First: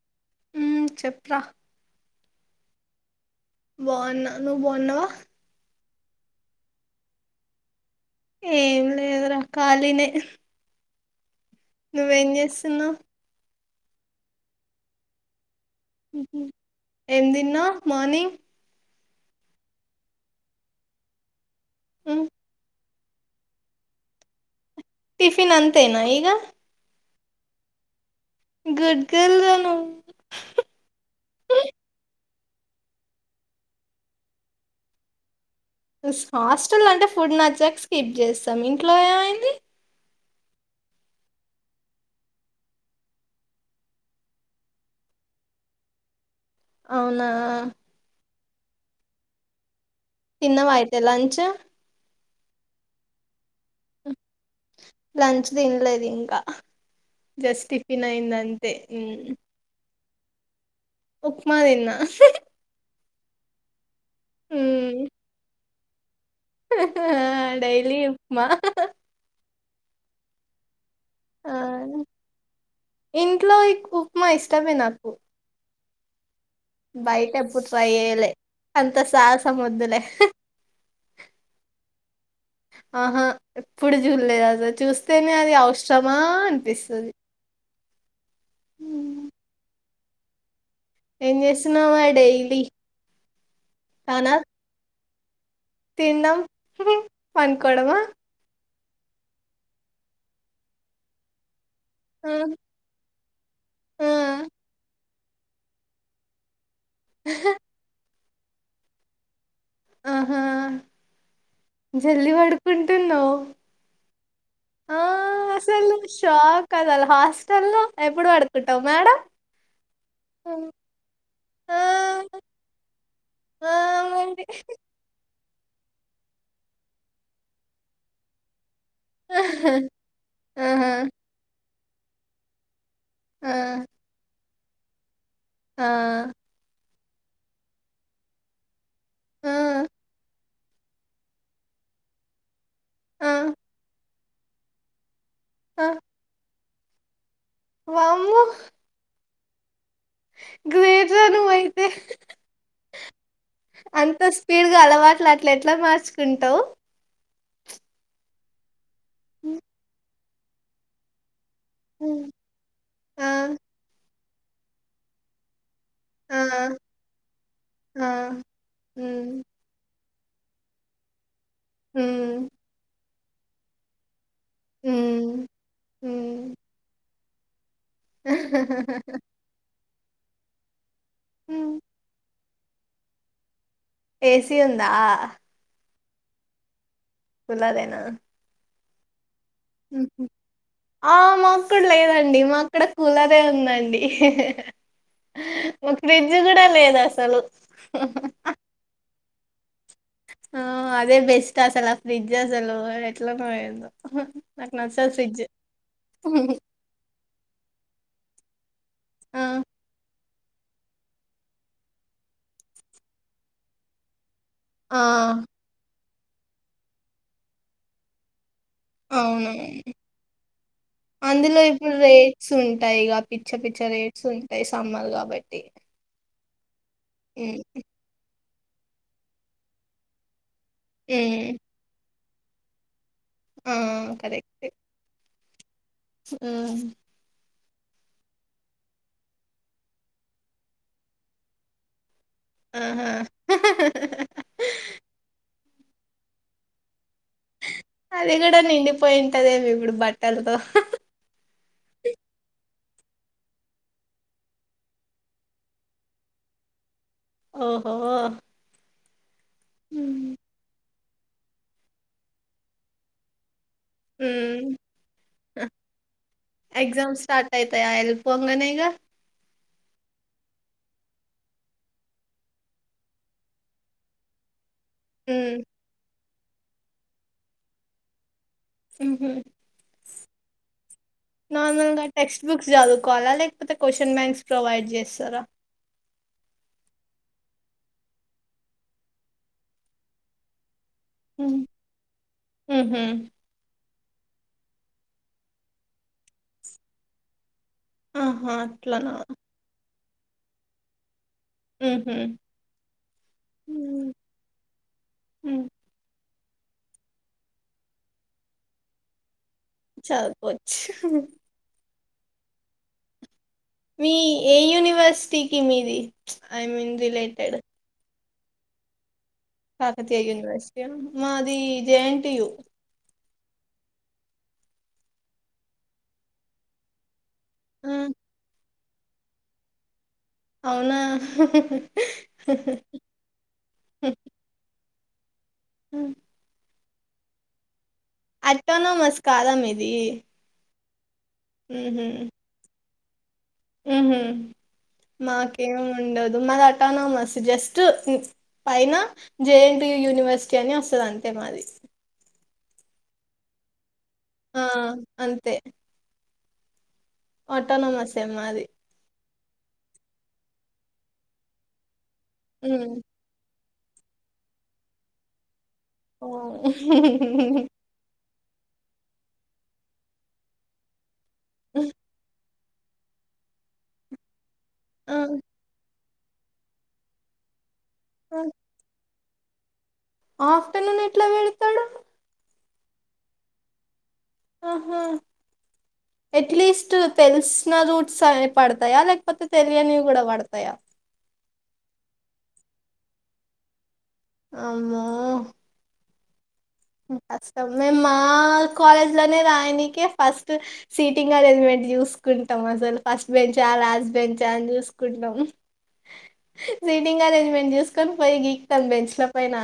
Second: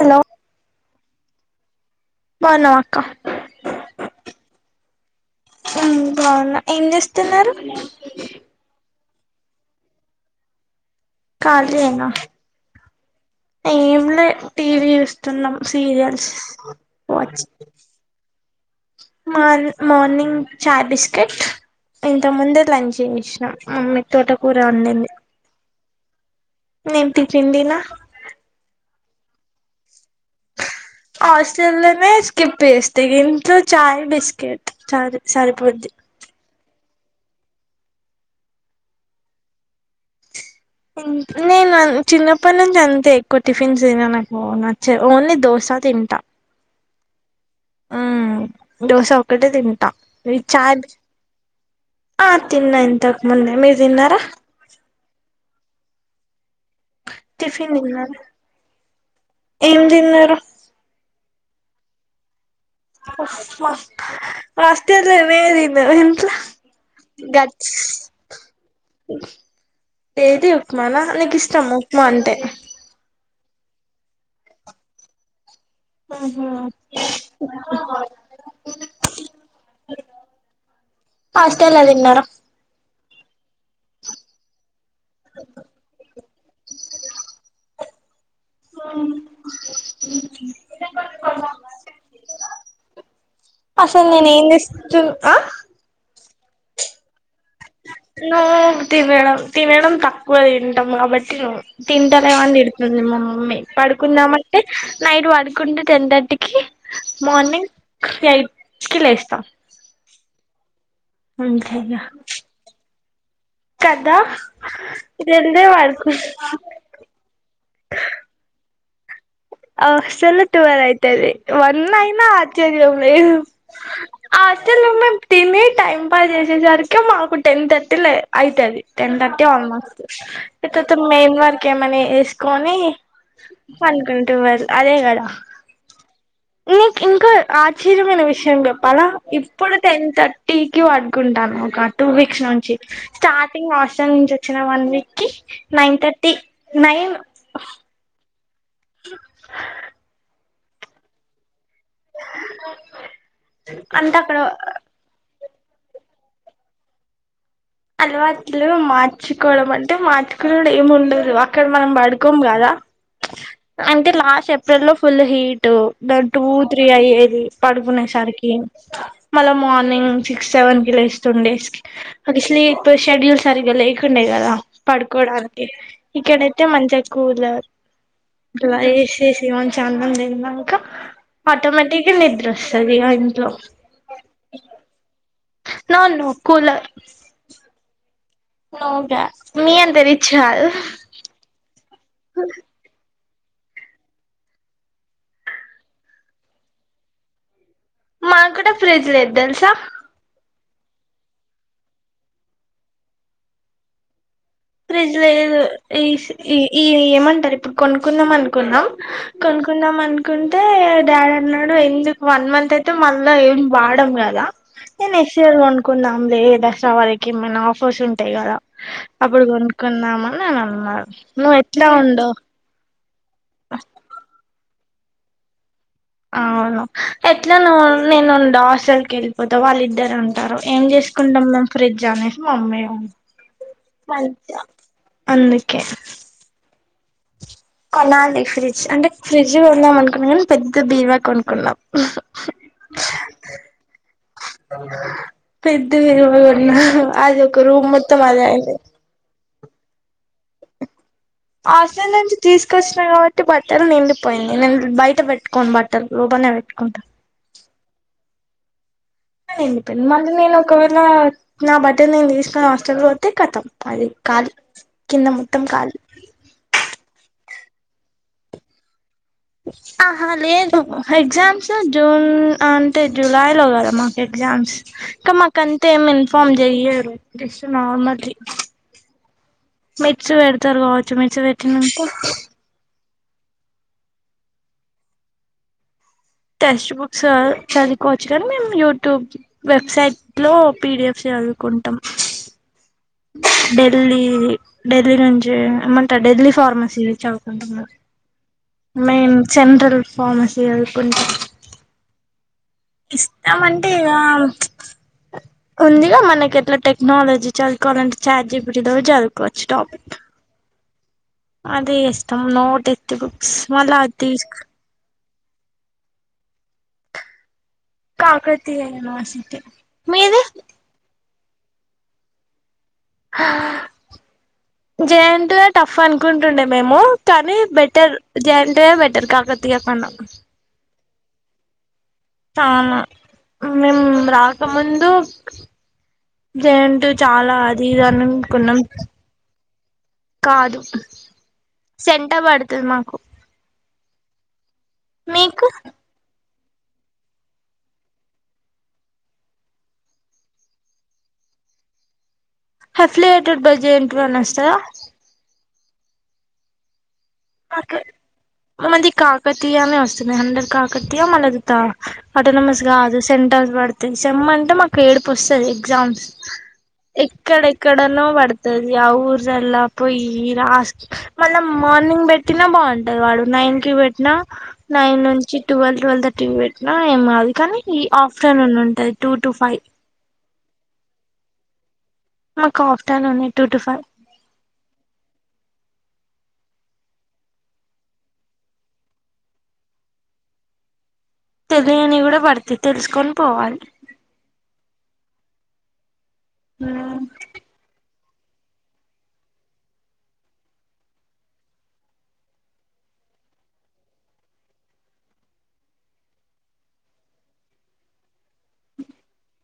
Hello ఉమ్ చెప్పు రా బాగున్నావా అక్క బాగున్నా నువ్వు బాగున్నావా ఉమ్ బావున్నా ఏం చేస్తున్నారు ఏం లేదురా ఖాలినే ఖాళీయేనా నువ్వెంచేస్తునవ్ ఏం లే టీవీ చూస్తున్నాం. సీరియల్స్ ఏం వాచ్ తిన్నావ్ మార్నింగ్ మార్ మార్నింగ్ చాయ్ బిస్కెట్ మ్మ్ ఇంత ముందే లంచ్ వేసిన అమ్మె తోట కూట్ టిఫిన్ అంతేనా ఇగ నేను టిఫిన్ తిన గుడ్ గర్ల్ రా నువ్వు ఆస్ట్రలనే స్కిప్ వేస్తే ఇంటిలో చాయ్ బిస్కెట్ చాదు సరి సరిపోద్ది ఉసు హాస్టల్ అంటే ఫుడ్ నచ్చాక స్కిప్ చేస్తాం ఇంట్లో ఏమైంది ఇన్ నేను చిన్నప్పటి నుంచి అంతే ఎక్కువ టిఫిన్స్ ఏమీ నాకు నచ్చవు ఓన్లీ దోశ ఆ తింట అవునా ఉ దోశ ఒక్కటే తిం తిన్నవయితే లంచు? ఆ తిన్నా ఇంతకు ముందే మీరు తిన్నారా? లంచ్ తినలేదు ఇంకా హా జస్ట టిఫిన్ అయ్యింది అంతే ఉ తిన్నరా? ఉప్మా తిన్న అహ్హ్ ఉప్మా హాస్టల్ లో ఇవే తిన్నం హిమ్ హే హా డెైలీ ఉప్మా అహ్హ్ డైలీ ఉప్మానా నీకు ఇష్టం ఉప్మా అంటే ఇంటిలో ఎక్కువ ఉప్మా ఇష్టమే నాకు ఉ బయట ఎపుడు ట్రై వేయలే అంత సాహసం వద్దులే హ్హ్ హాస్టల్ ఆహా ఎప్పుడు చూడలే అసలు చూస్తేనే అది అవసరమా అనిపిస్తది. ఉమ్ ఏం చేస్తున్నావ్ మరి డైలీ అసలు నేను తనా ఏం తెస్తను తినడం, పనుకోడమా నో తినడం తినడం తక్కువ తింటాం కాబట్టి నువ్వు తింటాలే ఆ అని తిడుతుంది మా మమ్మి మె ఆ పడుకుందామంటే నైట్ పడుకుంటే టెన్ థర్టీకి మార్నింగ్ ఎయిట్ కీ లేస్త ఆహా వంకాయ తిన్నో కదా ఆ జల్దీ అసలు పడుకు షాక్ అద అలా హాస్టల్ లో ఎప్పుడు పడుకుం టమేడ హాస్టల్ లో ట్వల్వ అయితది ఆ వన్ అయినా ఆచర్యం లేదు ఆ మరి హాస్టల్ లో ఉన్నట్ తిని టైం పాస్ చేసేసరికి మాకు టెన్ థర్టీలు ఆయి అయితాది టెన్ థర్టీ ఆల్మోస్ట్ ఆహా ఇతతు మెయిన్ వర్క్ ఎమియిన వేసుకొని ఆహా, పనుకుంటే వారు అదే కదా ఆ నీ ఇంకా ఆశ్చర్యమైన విషయం చెప్పాల ఆ ఇప్పుడు టెన్ థ టీ కి పడుకుంటాను ఒక టూ వీక్స్ నుంచి ఆ స్టార్టింగ్ హాస్టల్ నుంచి వచ్చిన వన్ వీక్ కి ఆ ఆ నైన్ థర్టీ నైన్ వామ్మో గిజదు వైప్ అంత స్పీడ్ గా అలవాట అట్ల ఎట్లా మార్చుకుంటవ్ అలవాట్లు మార్చుకోవడం అంటే మార్చుకోన్నడు ఏమి ఉండదు ఇక్కడ మనం పడుకోం కదా ఆ అంటే లాస్ట్ ఏప్రిల్లో ఫుల్ హీట్ ఆ టూ త్రీ అయ్యేది పడుకునే ఆ సరికి హ్మ్ మళ్ళా మార్నింగ్ సిక్స్ సెవెన్ కి లేస్తుండేస్ అది హ్మ్ స్లీప్ షెడ్యూల్ సరిగా లేకుండే కదా హ్మ్ పడుకోడానికి హ్మ్ ఇక్కడైతే మంచిగ స్కూల్ లైసిస మ చందం తిన్నాక హ్మ్ ఆటోమేటిక్గా నిద్ర వస్తది ఆ ఇంట్లో ఏసి ఉందా నొ నో కూల కులాదనా నోగా మీ అంతరిచ్చల్ ఆ మాకు లేదండి మాక్కుడ కూలర్ ఉందండి మా ఫ్రిడ్జ్ కూడా లేదు అసలు తెల్సా ఆ అదే బెస్ట్ అసలు ఆ ఫ్రిడ్జ్ అసలు ఎట్లనో ఏందో నాకు నచ్చదు ఫ్రిడ్జ్ లో ఈ ఈ ఏమంటరు ఇప్పుడు కొనుకుందాం అనుకుందం ఆ కొన్ కున్నా మన్ కుంటే డాడీ అన్నాడు ఎందుకు వన్ మంత్ అయితే మళ్ళ ఏం వాడం కదా ఆ నెక్స్ట్ ఇయర్ కొనుకుందాంలే దసరా వరకి ఏమైనా ఆఫర్స్ ఉంటాయి కదా అప్పుడు అవునవును. కొనుక్కున్నామని నేను అన్నారు నువ్వు ఎట్లా ఉండవు పిక్చ పిక్చ రేట్స్ ఉంటాయి సమ్మర్ కాబట్టి అవును ఎట్లా హ్మ్. నువ్వు నేను ఉండ హాస్టల్ కి వెళ్ళిపోతా వాళ్ళిద్దరు ఉం టారు ఏం చేసుకుంటాం హ్మ్. మేము ఫ్రిడ్జ్ అనేసి మా అమ్మయి ఊ అదే అందుకే ఆ కొనాలి ఫ్రిడ్జ్ అంటే ఫ్రిడ్జ్ కొందాం అనుకున్నా కానీ పెద్ద బీరువా కొనుకున్నాం ఆహా పెద్ద విరువ ఉన్న అది ఒక రూమ్ మొత్తం అదె అయింది ఉంటదేమి ఇప్పుడు బట్టలతో హాస్టల్ నుంచి తీసుకొచ్చినా కాబట్టి బట్టలు నిండిపోయింది నేను బయట పెట్టుకోను బట్టలు పెట్టుకుంటా ఓహో! నండిప్పండి హ్మ్. మళ్ళీ నేను ఒకవేళ నా బట్ట నేను తీసుకుని హాస్టల్లో పోతే కతం అది కాలు హ్మ్. కింద మొత్తం కాలు యితాయ ఎల్పు అంగనే ఈగ ఆహా లేదు ఎగ్జామ్స్ జూన్ అంటే జూలైలో కదా మాకు ఎగ్జామ్స్ కమ్ మా హ్మ్. కంత ఏం ఇన్ఫార్మ్ చెయ్య ఎస్ నార్మల్ హుహు. మిర్చి పెడతారు కావచ్చు మిర్చి పెట్టినంకు కోలా లేకపోతే క్వశ్చన్ మ్యాంక్స్ ప్రొవైడ్ చేస్తారా? టెక్స్ట్ బుక్స్ చదువుకోవచ్చు కానీ మేము యూట్యూబ్ వెబ్సైట్ లో పిడిఎఫ్ చదువుకుంటాం. అ ఢిల్లీ ఢిల్లీ నుంచి ఏమంటా ఢిల్లీ ఫార్మసీ చదువుకుంటన్న ఆహా! అట్లనా! మెయిన్ జెనరల్ ఫార్మసీ వెదుకుంటా ఉహు ఇస్తామంటే ఇగా హ్మ్. ఉందిగా మనకి ఎట్లా టెక్నాలజీ చదువుకోవాలింటే ఛార్జీబిటి తో చదువు చాలపోచ్చుహ్హ్ అదే ఎష్టం నోటిత్తుకు మీ ఏ యూనివర్సిటీకి మీది ప్చ్ I mean related Kakatiya university Kakatiya university ఆ మాది జేఎన్ టియు జెనటీయు యు టఫ్ అనుకుంటుండే మేము కానీ ఆ, బెటర్ జెన్టియు బెటర్ కాకతీయ కన్నా అవునా హ్హ్ చనా మేం రాకముం హమ్ జెన్టియు చాలా అది ఇది అ అనుకున్నాం అటానమస్ కాదా మీది కాదు ఉహు సెంటా బడుతది మా ఉహు మీకు మాకేం ఉండదు మాది అటానమస్ జస్ట్ ఉ పైన జేన్టియు యూనివర్సిటీ అని వస్తది అంతే మాది హెఫ్లియేటెడ్ బజ ఏంటిరా ఆ అనొస్తాయా అంతే మాకే అటానమసే మాది మది కా కాకతయనే వస్తది హండ్రెడ్ కాకతయ మళ్ళది త అటోనమస్ గాదు సె టన్ పడతి చెమ్ అంటే మాకు ఏడుపు వస్తది. గ్జమ్స్ ఉ ఎక్కడెక్కడన పడు ది ఆఊరల్ పోయి రాస్ మళ్ళ మార్నింగ్ బట్ తిన బావుంటది వాడు నైన్ కి పెట్టిన ఆ నైన్ నుంచి ట్వెల్ ట్వెల్వ్ థర్టీకి పెట్టినా ఏమదు కానీ ఈ ఆ ఆఫ్లైన్ ఉం ఉంటది టూ టు ఫైవ్ ఆఫ్టర్నూన్ ఎట్లా వెడతాడు. మాకు ఆఫ్టేర్నూన్ నే టూ టు ఫైవ్ ఓహా ఎట్లీస్ట్ తెలిసిన రూట్స్ అ పడతాయా, లేకపోతే తెలియనివి కూడా పడతాయా? తెలియనివి కూడా పడతయ్ తెలుసుకొని పోవాలి. అమ్మో కష్ట మేమా ఆ కాలేజ్ లోనే రాయనికే ఫస్ట్ సీటింగ్ అరేంజ్మెంట్ చూసుకుంటాం. అసలు ఫస్ట్ పెంచా లాస్ పెంచా అని చూసుకుంటాము. సీటింగ్ అరేంజ్మెంట్ చేూసుకొని పోయి గీక్తను బెంచ్ ల పైనా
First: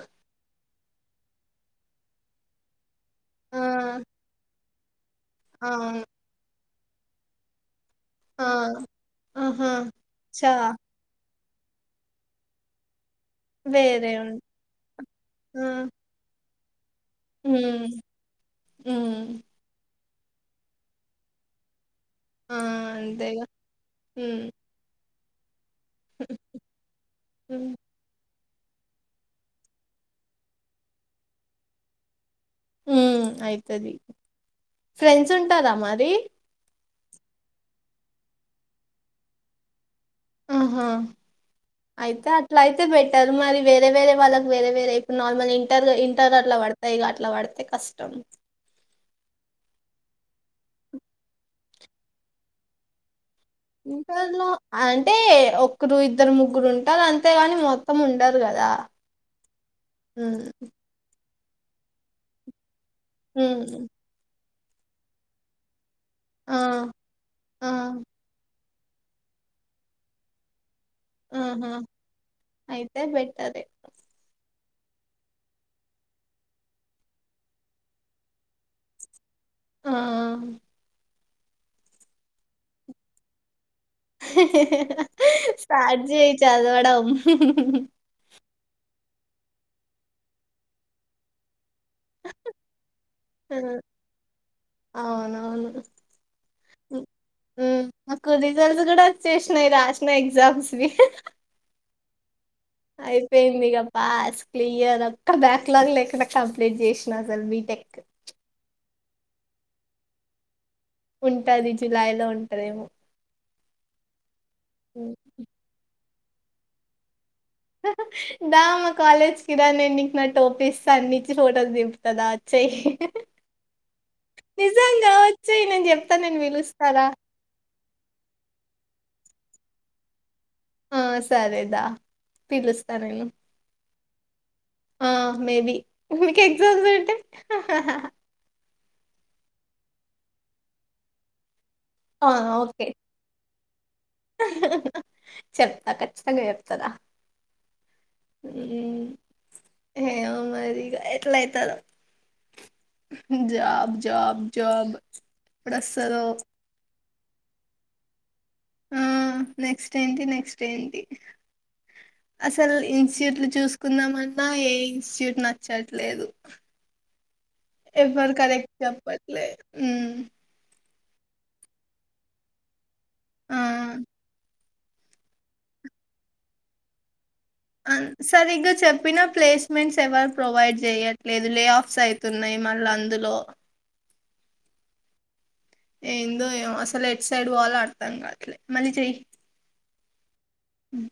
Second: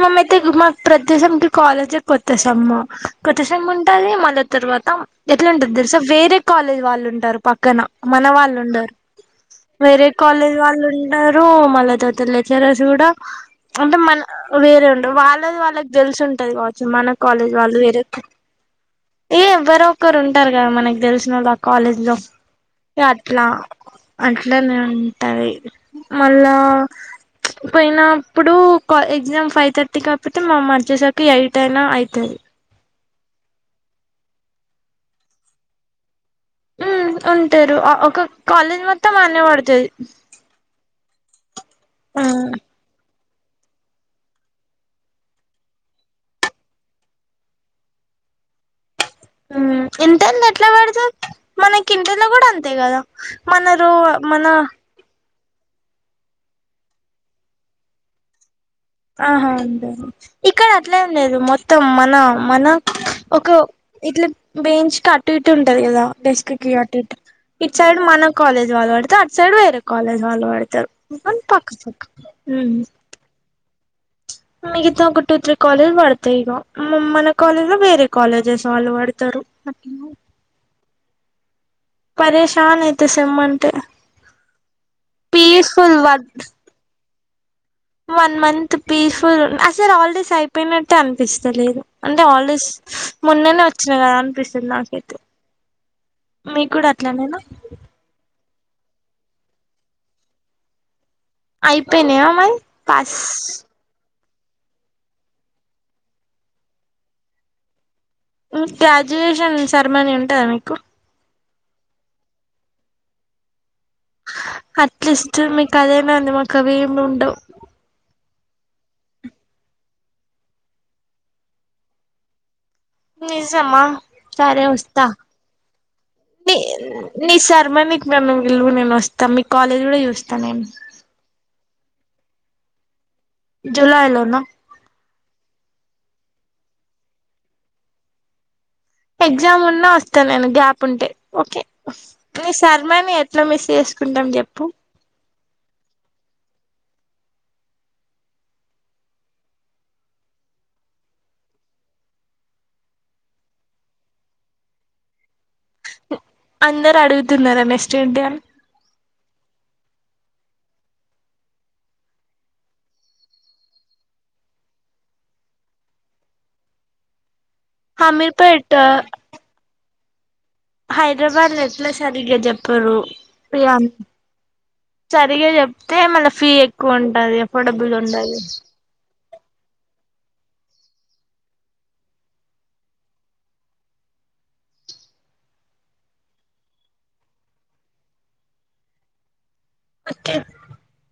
మమైతే మా ప్రదేశంకి కాలేజ్ కొత్త సమ్మ కొత్త ఆ సమ్ ఉంటది మళ్ళ తర్వాత ఎట్లాంటది తెలుసా అవును వేరే కాలేజ్ వాళ్ళు ఉంటారు పక్కన మన ఆ వాళ్ళు ఉండరు ఆహా వేరే చా కాలేజ్ వాళ్ళు ఉంటారు. న్ మల్ల తర్వాత లెక్చర్స్ కూడా అంటే వేరే మన వేరే ఉం వాళ్ళది ఆ వాళ్ళకి తెలుసు ఉంటది కా మన కాలేజ్ వాళ్ళు ఉమ్ ఏదో ఉమ్ ఏ ఎవరో ఒక్కరు ఉంటారు కదా మనకి తెలిసిన వాళ్ళు ఆ కాలేజ్ లో ఆ అట్లా అంతేగా ఉమ్ అట్లనే ఉంటాది మళ్ళా పోయినప్పుడు ఎగ్జామ్ ఫైవ్ థర్టీ కాబట్టి మా మధ్యసకి ఎయిట్ అయినా అవుతుంది ఉ అవుతుది ఫ్రెండ్స్ ఉంటారా మరి ఉంటారు ఒక కాలేజ్ మొత్తం ఆన్న పడుతుంది ఆహా అయితే అట్లా అయితే పెట్ ఇారు మరి వేరే వేరే వాళ్ళకి వేరే వేరే ఇప్పు నార్మల్ ఇంటర్గా ఇంటర్ అట్లా పడతాయి ఇక అట్లా పడితే కష్టం [inaudible] ఇంటర్లో ఎట్లా పెడతావ్ మనకి ఇంటర్లో కూడా అంతే కదా మన రో ఇంటర్ మన లో అంటే ఒక్కరు ఇద్దరు ముగ్గురు ఉంటారు అంతేగాని మొత్తం ఉండరు కదా ఆహా ఉంది హ్మ్ ఇక్కడ అట్లేం లేదు మొత్తం మన మన ఒక హ్మ్ ఇట్లా వేయించ్ కట్టు ఇట్టు ఉంటది కదా డెస్క్ ఆ కియట్ ఆ ఇటు సైడ్ మన కాలేజ్ వాళ్ళు వాడతారు అటు సైడ్ వేరే కాలేజ్ వాళ్ళు వాడతారు పక్క ఆహా పక్క అయితే బెటరే మిగతా ఒక టూ త్రీ కాలేజ్ పడతాయి ఇక మన కాలేజ్ లో వేరే కాలేజెస్ వాళ్ళు పడతారు ఆ ఎప్పుడు పేషాన్ అయితే సేమ్ అంటే పీస్ఫుల్ స్టార్ట్ చెయ్ వ చదవడం వన్ మంత్ పీస్ఫుల్ అసార్ హాలిడేస్ అయిపోయినట్టటు అనిపిస్తలేదు అంటే హాలిడేస్ మొన్నేనే హ్మ్ వచ్చినాయి కదా అనిపిస్తుంది నాకైతే అవునవును మీ కూడా అట్లానేేనా హ్మ్ మాకు రిజల్ట్స్ కూడా వచ్చేసినాయి రాసిన ఎగ్జామ్స్ ని అయిపోయినాయ మరి పాస్ అయిపోయిందిగా పాస్ క్లియర్ అక్క బ్యాక్లాగ్ లేకుండా కంప్లీట్ చేసినా సార్ బీటెక్ గ్రాడ్యుయేషన్ సర్మనీ ఉంటందా మీకు ఉంటది లిచి లైన్ లో ఉంటుందేమో అట్లీస్ట్ మీకు అదేనా ఉంది మాకు అవి ఏమి ఉండవు దా మా కాలేజ్ కిరా నేను ఇంక నా టోపిస్తా అన్నించి ఫోటోలు దిపుతందా నిజమా సారే వస్త నిజంగా వచ్చేయి నేను చెప్తా నేను పిలుస్తారా ని సర్ మ మీ మలు నేను వస్తా మీ కాలేజ్ కూడా చూస్తా నేను ఆ సరేదా పిలుస్తా నేను జులై లో నా ఆ మేబి మీకు ఎగ్జామ్స్ ఉంటే ఎగ్జామ్ ఉన్నా వస్తా నేను గ్యాప్ ఉంటే ఓకే ఆ నీ ఓకే శర్మని ఎట్లా మిస్ చేసుకుంటాం చెప్పు [inaudible] చెప్తా హ ఏమో మరి ఇగా అట్లయితాదో ఉమ్ జాబ్ జబ్ జాబ్ ఎప్పుడొస్తదో. తున్నర మేస్ట్ర డే అను. ఆహ్ నెక్స్ట్ ఏంటి నెక్స్ట్ ఏంటి. అసలు ఇన్స్టిట్యూట్లు చూసుకుందాంమన్నా ఏ ఇన్స్టిట్యూట్ నచ్చట్లేదు. [inaudible] ఎవ్వరూ కరెక్ట్ హమీర్పేట్ చెప్పట్లే ఉమ్. హైదరాబాద్ లో ఎట్లా సరిగ్గా చెప్పారు ఆ ఫ్రీ అని. ఫ్రీగా చెప్తే మళ్ళ ఫీ ఎక్కువ ఉంటది. అఫోర్డబుల్ ఉండదు సరిగ్గా చెప్పిన. ప్లేస్మెంట్స్ ఎవరు ప్రొవైడ్ చేయట్లేదు లే ఆఫ్స్ అవుతున్నాయి మళ్ళీ అందులో. ఏందో ఏమో అసలు ఎటు సైడ్ పోవాలో అర్థం కావట్లేదు మళ్ళీ చెయ్. ఉమ్.